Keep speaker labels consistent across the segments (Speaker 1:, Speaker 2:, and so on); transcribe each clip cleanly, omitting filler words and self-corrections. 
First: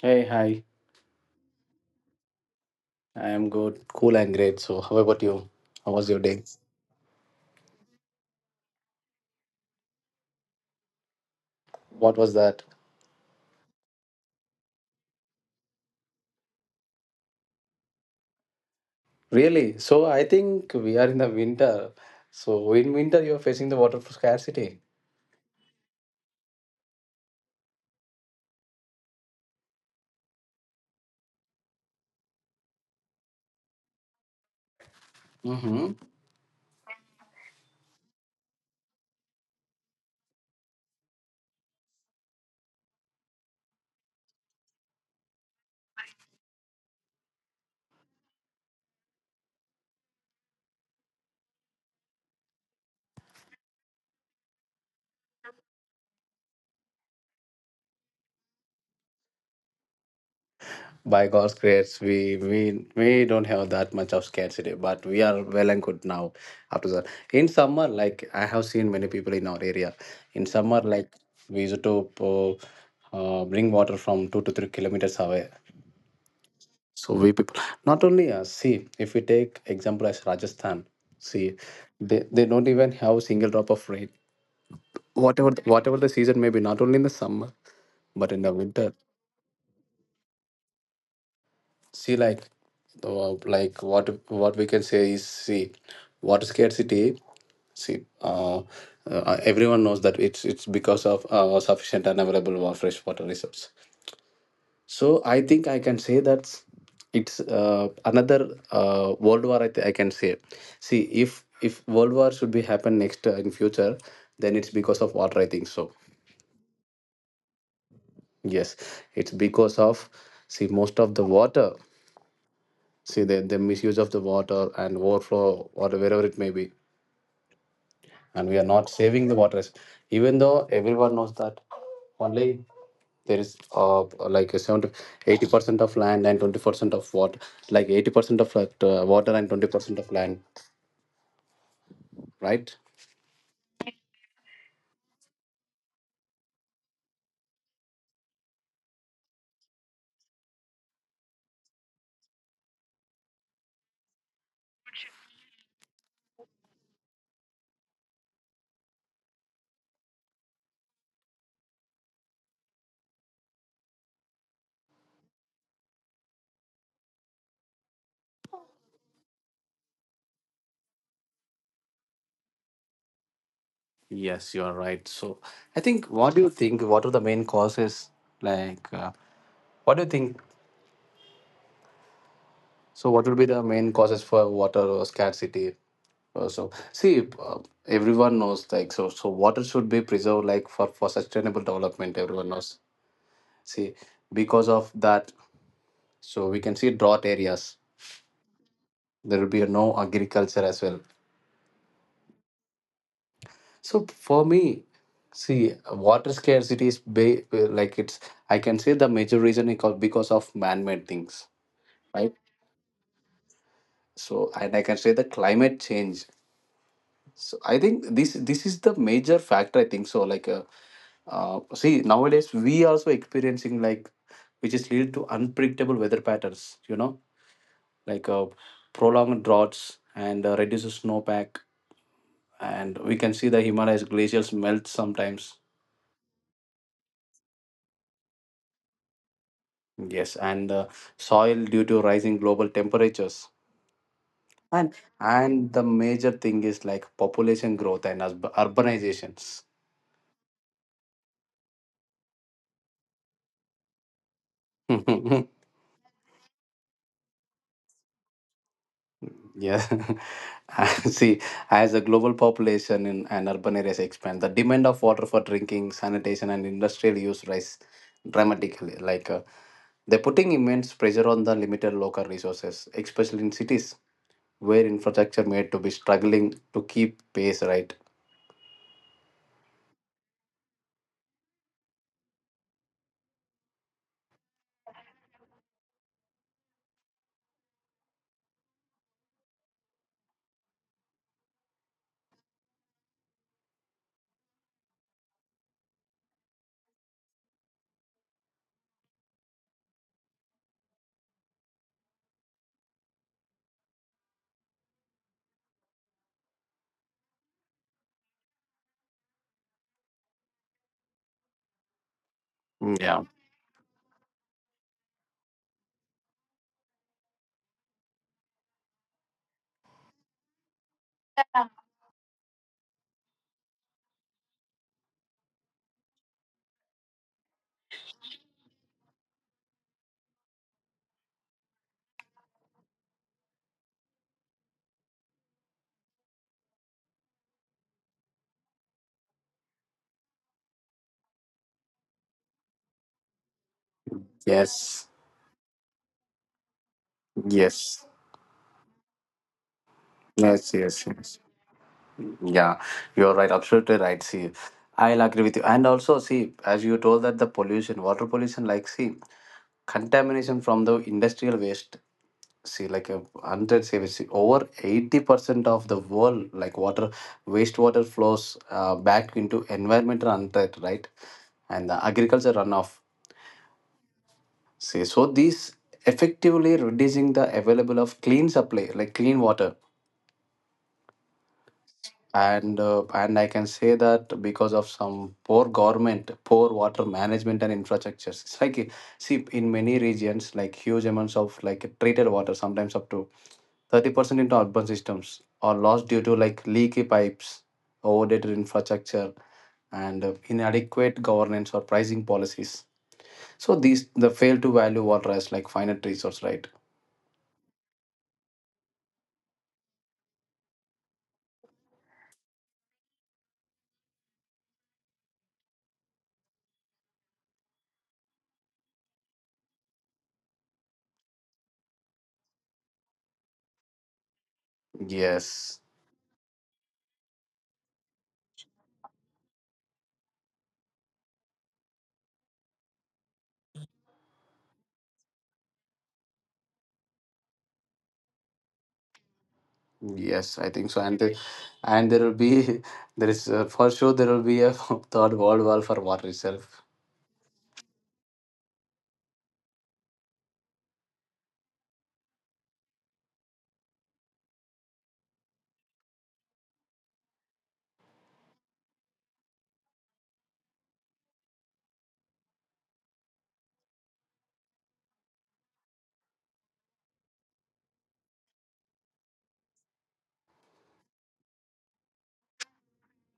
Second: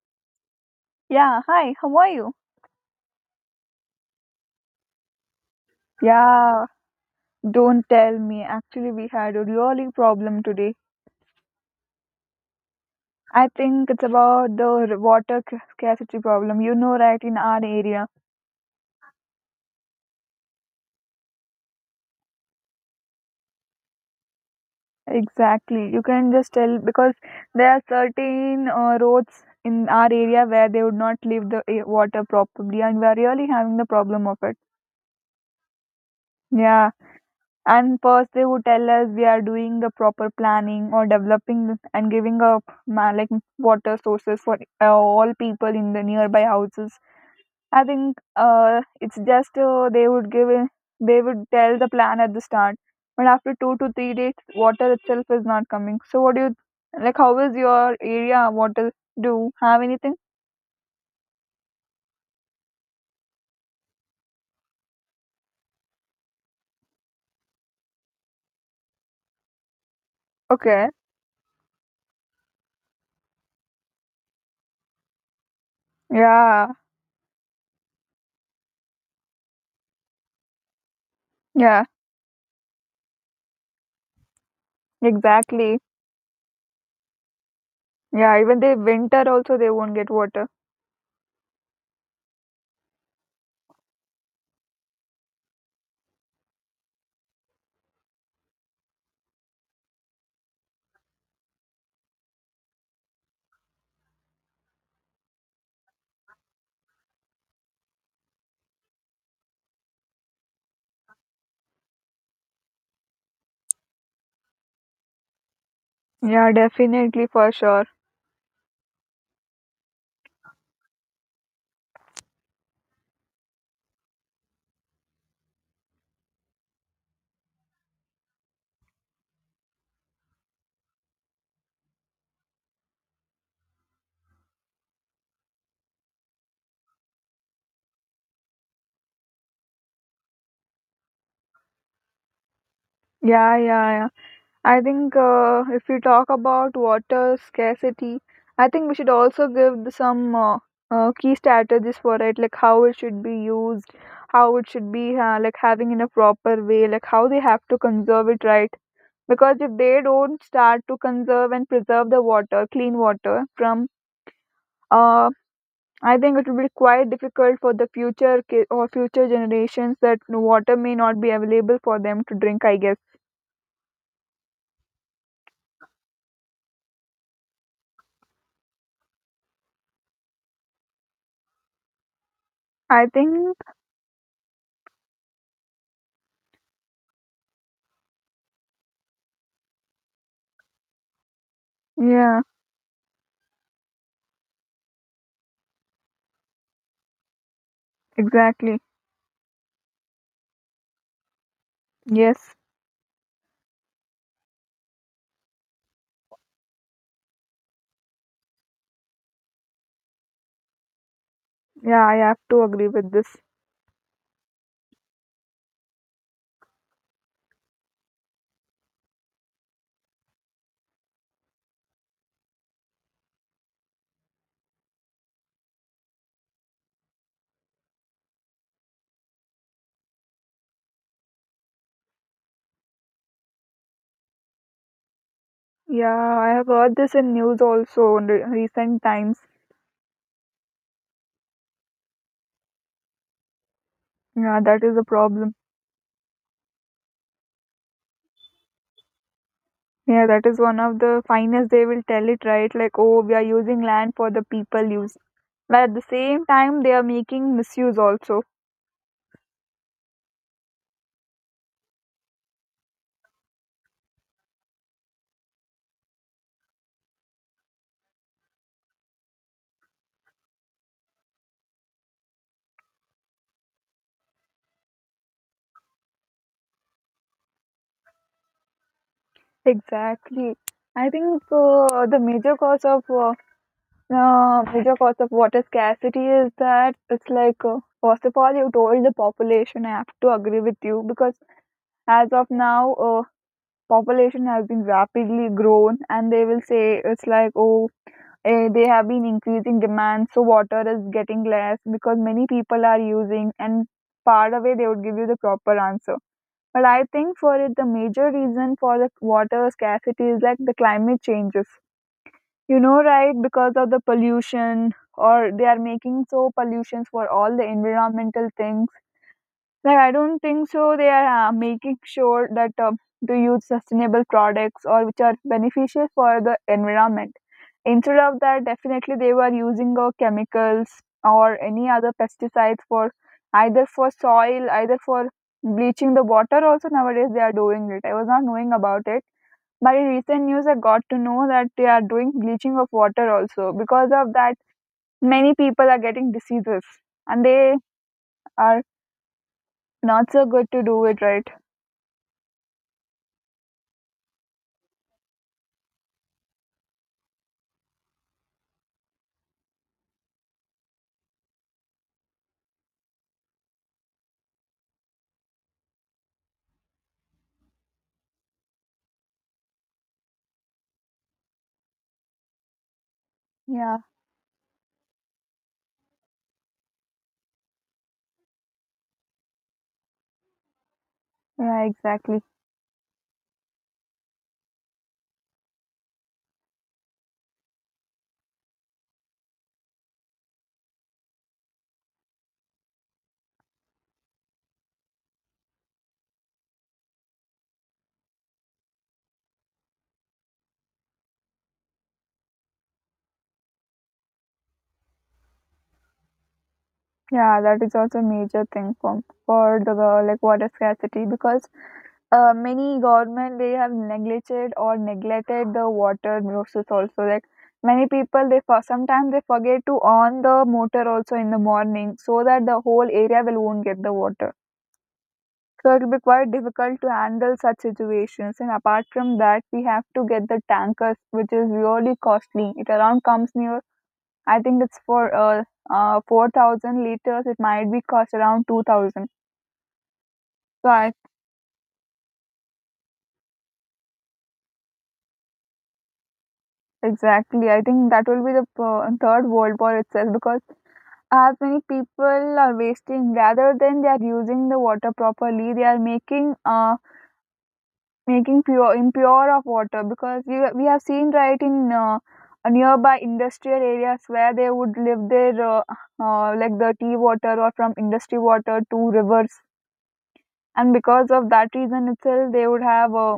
Speaker 1: Hey, hi.
Speaker 2: Yeah, hi, how are you?
Speaker 1: I am good, cool, and great. So, how about you? How was your day?
Speaker 2: Yeah, don't tell me. Actually, we had a really problem today.
Speaker 1: What was that?
Speaker 2: I think it's about the water scarcity problem. You know, right, in our area.
Speaker 1: Really? So, I think we are in the winter. So, in winter, you're facing the water scarcity.
Speaker 2: Exactly. You can just tell because there are certain roads in our area where they would not leave the water properly, and we are really having the problem of it.
Speaker 1: Mm-hmm.
Speaker 2: Yeah. And first, they would tell us we are doing the proper planning or developing and giving up like water sources for all people in the nearby houses. I think it's just they would give in, they would tell the plan at the start, but after 2 to 3 days, water itself is not coming. So, what do you like? How is your area water? Do you have anything?
Speaker 1: By God's grace, we don't have that much of scarcity, but we are well and good now. After that, in summer, like I have seen many people in our area, in summer,
Speaker 2: Okay.
Speaker 1: like we used to bring water from 2 to 3 kilometers away.
Speaker 2: Yeah.
Speaker 1: So we people, not only us, see, if we take example as Rajasthan, see,
Speaker 2: Yeah.
Speaker 1: they don't even have a single drop of rain.
Speaker 2: Exactly.
Speaker 1: Whatever the season may be, not only in the summer, but
Speaker 2: Yeah.
Speaker 1: in the
Speaker 2: Even they
Speaker 1: winter.
Speaker 2: winter also they won't get water.
Speaker 1: See, like what we can say is, see, water scarcity. See, everyone knows that it's because of sufficient and available fresh water resources. So I think I can say that it's another world war. I can say, see, if world war should be happen next in future, then it's because of water. I think so.
Speaker 2: Yeah. Definitely for sure.
Speaker 1: Yes, it's because of, see, most of the water. See the misuse of the water and overflow or wherever it may be, and we are not saving the waters. Even though everyone knows that only there is like a 70, 80% of land and 20 percent of water, like 80 percent of like, water and 20 percent of land, right?
Speaker 2: Yeah, yeah, yeah. I think if we talk about water scarcity, I think we should also give some key strategies for it, like how it should be used, how it should be like having in a proper way, like how they have to conserve it right. Because if they don't start to conserve and preserve the water, clean water from, uh, I think it will be quite difficult for the future or future generations that water may not be available for them to drink, I guess.
Speaker 1: Yes, you are right. So I think, what do you think, what are the main causes, like what do you think,
Speaker 2: I
Speaker 1: so what would be
Speaker 2: think.
Speaker 1: the main causes for water scarcity? So see, uh, everyone knows like so so water should be preserved like for sustainable development,
Speaker 2: Yeah.
Speaker 1: everyone knows, see, because of that, so we can see drought areas,
Speaker 2: Exactly.
Speaker 1: there will be no agriculture as well.
Speaker 2: Yes.
Speaker 1: So for me, see, water scarcity is like it's, I can say the major reason is called because of man-made things,
Speaker 2: Yeah, I
Speaker 1: right?
Speaker 2: have to agree with this.
Speaker 1: So and I can say the climate change. So I think this is the major factor. I think so. Like, see, nowadays we also experiencing like which is lead to unpredictable weather patterns. You know, like prolonged droughts and reduces snowpack, and we can see the Himalayas glaciers melt sometimes.
Speaker 2: Yeah, I have heard this in news also in recent times.
Speaker 1: Yes, and the soil due to rising global temperatures.
Speaker 2: Yeah, that
Speaker 1: And
Speaker 2: is a problem.
Speaker 1: and the major thing is like population growth and urbanizations.
Speaker 2: Yeah, that is one of the finest they will tell it, right? Like, oh, we are using land for the people use. But at the same time, they are making misuse also.
Speaker 1: Yeah. See, as the global population in, and urban areas expand, the demand of water for drinking, sanitation, and industrial use rise dramatically. Like they're putting immense pressure on the limited local resources, especially in cities where infrastructure made to be struggling to keep pace. Right.
Speaker 2: Exactly. I think the major cause of water scarcity is that it's like first of all you told the population. I have to agree with you because as of now, population has been rapidly grown, and they will say it's like, oh, they have been increasing demand, so water is getting less because many people are using, and far away they would give you the proper answer. But I think for it, the major reason for the water scarcity is like the climate changes, you
Speaker 1: Mm,
Speaker 2: know,
Speaker 1: yeah.
Speaker 2: right? Because of the pollution, or they are making so pollutions for all the environmental things, like, I don't think so. They are making sure that to use sustainable products or which are beneficial for the environment. Instead of that, definitely they were using chemicals or any other pesticides for either for soil, either for bleaching the water. Also nowadays they are doing it. I was not knowing about it, but in recent news I got to know that they are doing bleaching of water also. Because of that,
Speaker 1: Yes.
Speaker 2: many people are getting diseases, and they
Speaker 1: Yes.
Speaker 2: are not so good
Speaker 1: Yes,
Speaker 2: to do
Speaker 1: yes,
Speaker 2: it,
Speaker 1: yes.
Speaker 2: right.
Speaker 1: Yeah, you're right. Absolutely right. See, I'll agree with you. And also, see, as you told that the pollution, water pollution, like, see, contamination from the industrial waste. See, like, a hundred, say, we see, over 80% of the world, like, water, wastewater flows back into environmental unthreat, right? And the agriculture runoff.
Speaker 2: Yeah.
Speaker 1: See, so these effectively reducing the available of clean supply, like clean water.
Speaker 2: Yeah, exactly.
Speaker 1: And and I can say that because of some poor government, poor water management and infrastructures, it's like see, in many regions like huge amounts of like treated water sometimes up to 30% into urban systems are lost due to like leaky pipes, overdated infrastructure, and inadequate governance or pricing policies. So these the fail to value water as like finite resource, right?
Speaker 2: Yeah, that is also a major thing for the like water scarcity because many government they have neglected or neglected the water sources also. Like many people they for sometimes they forget to on the motor also in the morning so that the whole area will won't get the water.
Speaker 1: Yes.
Speaker 2: So it will be quite difficult to handle such situations. And apart from that, we have to get the tankers, which is really costly. It around comes near, I think it's for 4,000 liters. It might be cost around 2,000.
Speaker 1: Yes, I
Speaker 2: So
Speaker 1: think so,
Speaker 2: I
Speaker 1: and and there will be there is for sure there will be a third world war for water itself.
Speaker 2: exactly. I think that will be the third world war itself because as many people are wasting rather than they are using the water properly. They are making making pure impure of water because we have seen, right? In nearby industrial areas where they would live their like the tea water or from industry water to rivers, and because of that reason itself they would have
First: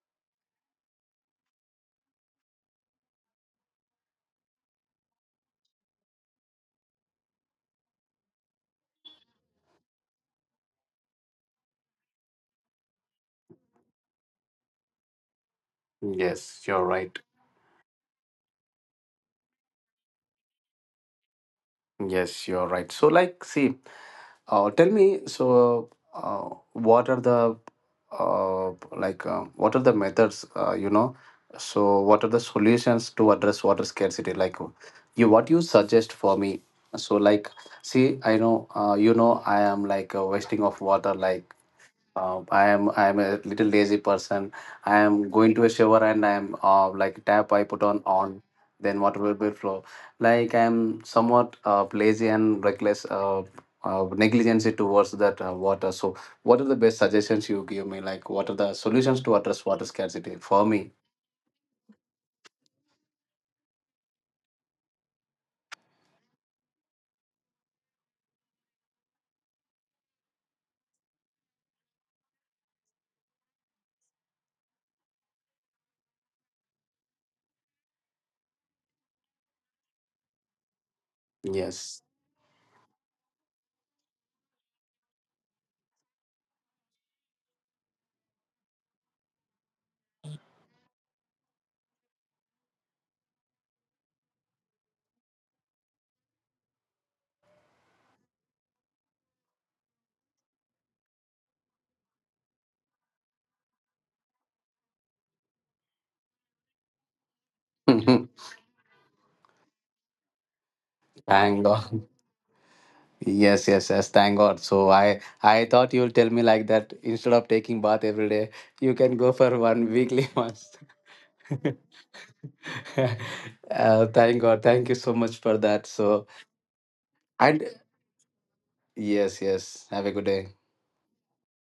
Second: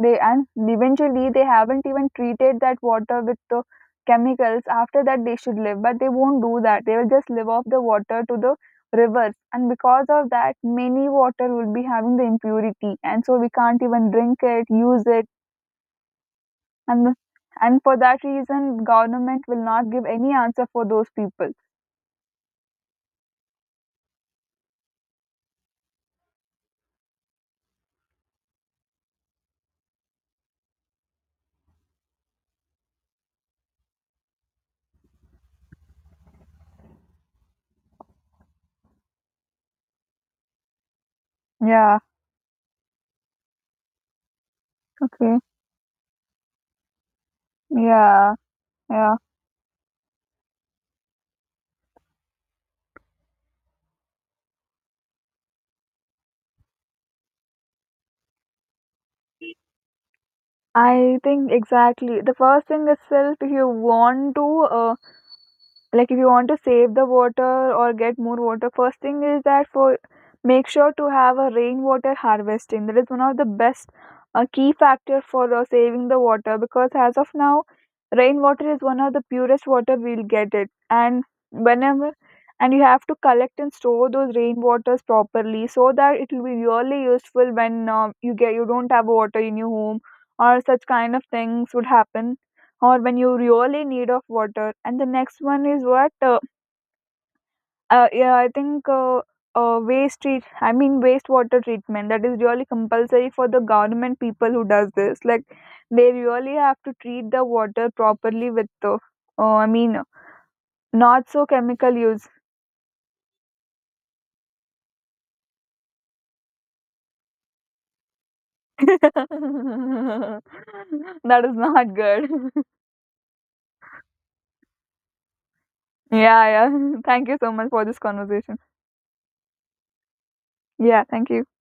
Speaker 2: they and eventually they haven't even treated that water with the chemicals. After that they should live, but they won't do that. They will just live off the water to the rivers, and because of that many water will be having the impurity, and so we can't even drink it, use it.
Speaker 1: Yes, you're
Speaker 2: and
Speaker 1: right.
Speaker 2: and for that reason government will not give any answer for those people.
Speaker 1: Yes, you're right. So, like, see, tell me, so what are the uh, like what are the methods? You know, so what are the solutions to address water scarcity? Like, you, what you suggest for me? So, like, see, I know, you know, I am like wasting of water, like
Speaker 2: Yeah.
Speaker 1: I am a little lazy person. I am
Speaker 2: Okay.
Speaker 1: going to a shower and I am like tap I put
Speaker 2: Yeah,
Speaker 1: on, then
Speaker 2: yeah,
Speaker 1: water will be flow. Like I am somewhat lazy and reckless, negligence towards that water. So, what are the best suggestions you give me? Like, what are the solutions to address water scarcity for me?
Speaker 2: I think exactly. The first thing itself, if you want to uh, like if you want to save the water or get more water, first thing is that for make sure to have a rainwater harvesting. That is one of the best key factor for saving the water, because as of now rainwater is one of the purest water we'll get it. And
Speaker 1: Yes.
Speaker 2: whenever, and you have to collect and store those rainwaters properly so that it will be really useful when you get you don't have water in your home, or such kind of things would happen, or when you really need of water. And the next one is what yeah, I think waste treat I mean wastewater treatment, that is really compulsory for the government people who does this. Like they really have to treat the water
Speaker 1: Thank
Speaker 2: properly with the I mean not so
Speaker 1: God.
Speaker 2: chemical use
Speaker 1: Yes, yes, yes. Thank God. So I thought you'll tell me like that. Instead of taking bath every day, you can go for one weekly
Speaker 2: that
Speaker 1: once.
Speaker 2: is not good.
Speaker 1: Thank God. Thank you so much for that. So,
Speaker 2: Yeah, yeah. Thank you so
Speaker 1: and
Speaker 2: much for this conversation.
Speaker 1: yes, yes. Have a good day.
Speaker 2: Yeah, thank you.